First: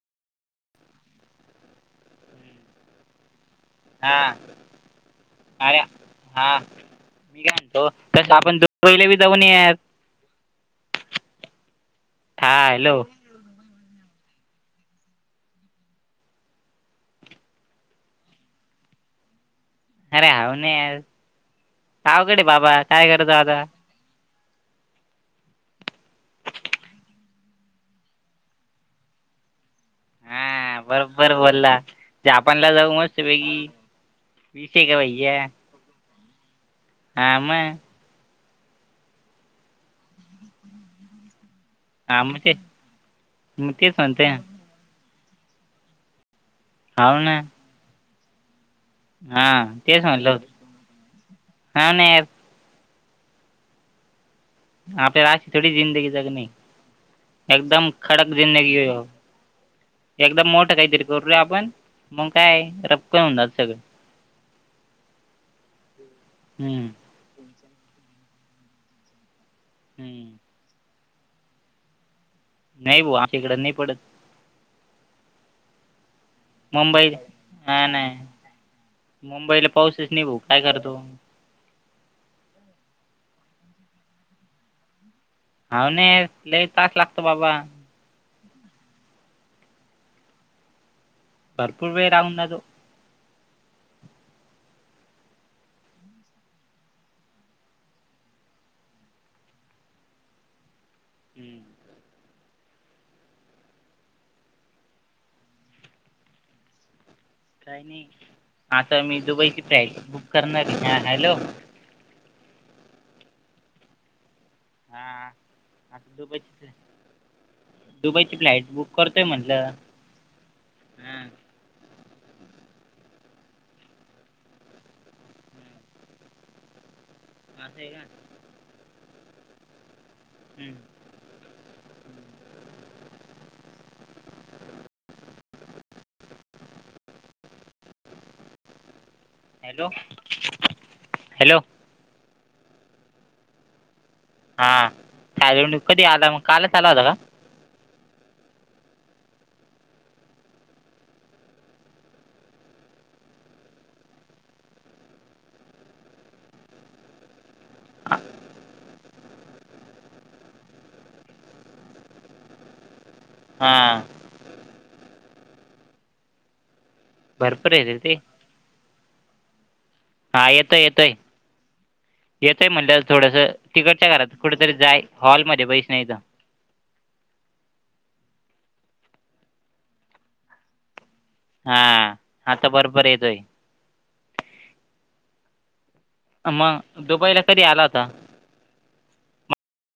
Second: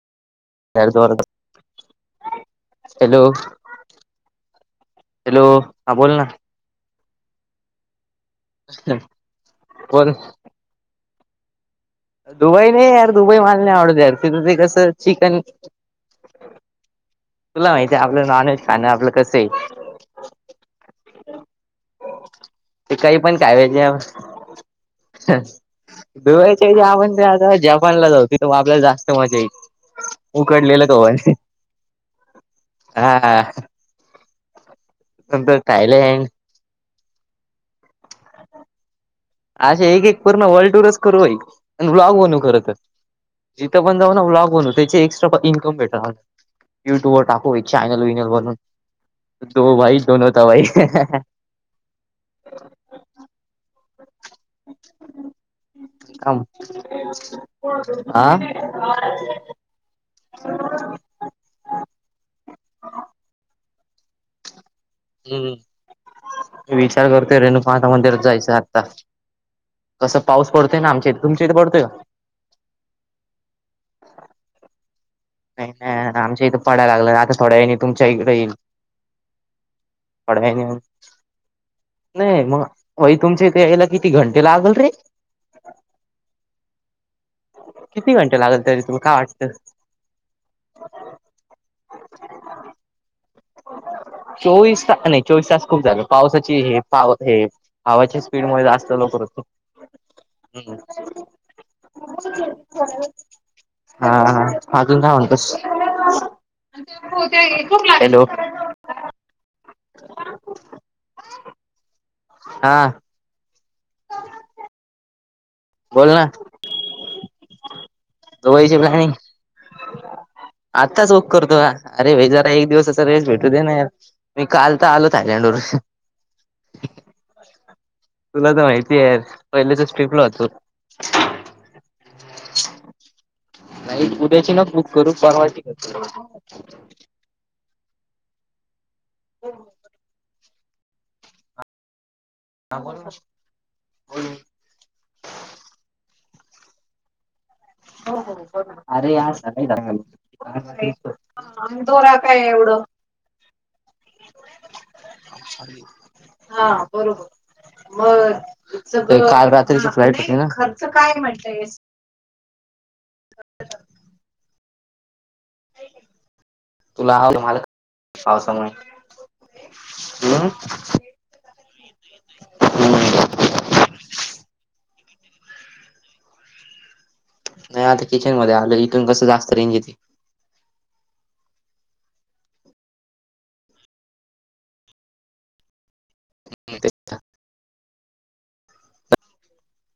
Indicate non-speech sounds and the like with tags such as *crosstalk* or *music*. Hello हा hello आ बोल ना हा मी काय म्हणतो तस आपण दु पहिले बी जाऊनत बोल दुबई नाही हॅलो यार दुबई माल नाही आवडत यार तिथं ते कसं चिकन तुला माहिती आहे आपलं नॉनव्हेज खाणं आपलं कसं आहे अरे हाव न सावकडे बाबा ते काय करत आता हा दु्याच्या आपण ते आता जपानला जाऊ तथग आपल्याला जास्त मजा यची उकडलेलं काय रला जापानला जाऊ मस्त पैकी विस आहे का भाहिे कायले ह हाम अा एक एक पूर्ण वर्ल्ड टूरच करू एक ब्लॉग हां मग बनू ते खरतच मग जिथं तेच पण जाऊ म्हणतो ना आहे ब्लॉग बनू त्याचे एक इन्कम भेट युट्यूब हो वर ना टाकू चॅनल विनल बरून दो हां भाई दोनोता भाई हा आपल्यालाची थोडी जिंदगी एकदम हा खडक जिंदगी हो एकदम मोठ काही त करूया आपण मग काय रपक होात सगळं हम् ह हम्म विचार करतोय रेणुकाांता मंदिरच जायचं आता कसं हम्म पाऊस पडतोय ना आमच्या तुम इथे पडतोय नाही भा आमच्या इकड नाही पडत नाही नाही आमचे पडाय लाग मुंबई ना आता थोड्या वणी हा तुमच्या इकडे नाही येईल मुंबईला पाऊसच नाही भाऊ थोड्या काय व करतो हो नाही मग वई तुमच्या इथे यायला किती घंटे लागल रे ह न लई तास लागतो बाबा किती घंटे लागल तरी तुम्ला काय वाटतं भरपूर पे राणाद *unintelligible* चोवीस तास नाही चोवीस तास खूप जालं पावसाची हे पाव हे हवाच्या स्पीड म जास्त लोक हम्म, हा हा अजून का म्हणतस काही नाही हॅलो आता मी दुबईची फ बुक करणार हॅलो हा हां आता बोल ना. दुबई दुबईची फ्लाइट बुक करतोय म्हटलं आत्ताच हां ओक करतो अरे भाई जरा एक दिवसाचा रेस भेटू दे नाही मी काल तर आलो थायलंड वर अस आहे का तुला तर माहितीय आहे पहिल्याच स्ट्रिप्टला होतो हम *unintelligible* नाहीईट उद्याची न बुक करू परवा टिकटू हॅलो हॅलो ह बोल बोल हा चाले कधी आला काल चाला होता का अरे या स दखल ोरा काय एवढं हा बरोबर म काल रात्रीची फ्लाईट हो खर्च काय म्हण हा तुला आ मला भरपूर आहे रे ते पावसामुळे हा येतय येतय येतय म्हणलं थोडसं तिकटच्या घरात कुठेतरी जाय हॉलमध्येध्ये बैस नाहीथ नाही आता किचन मध्ये आलं इथून कसं जास्त रेंजेते हा आता बरोबर येतोय मग दुबईला कधी आला होता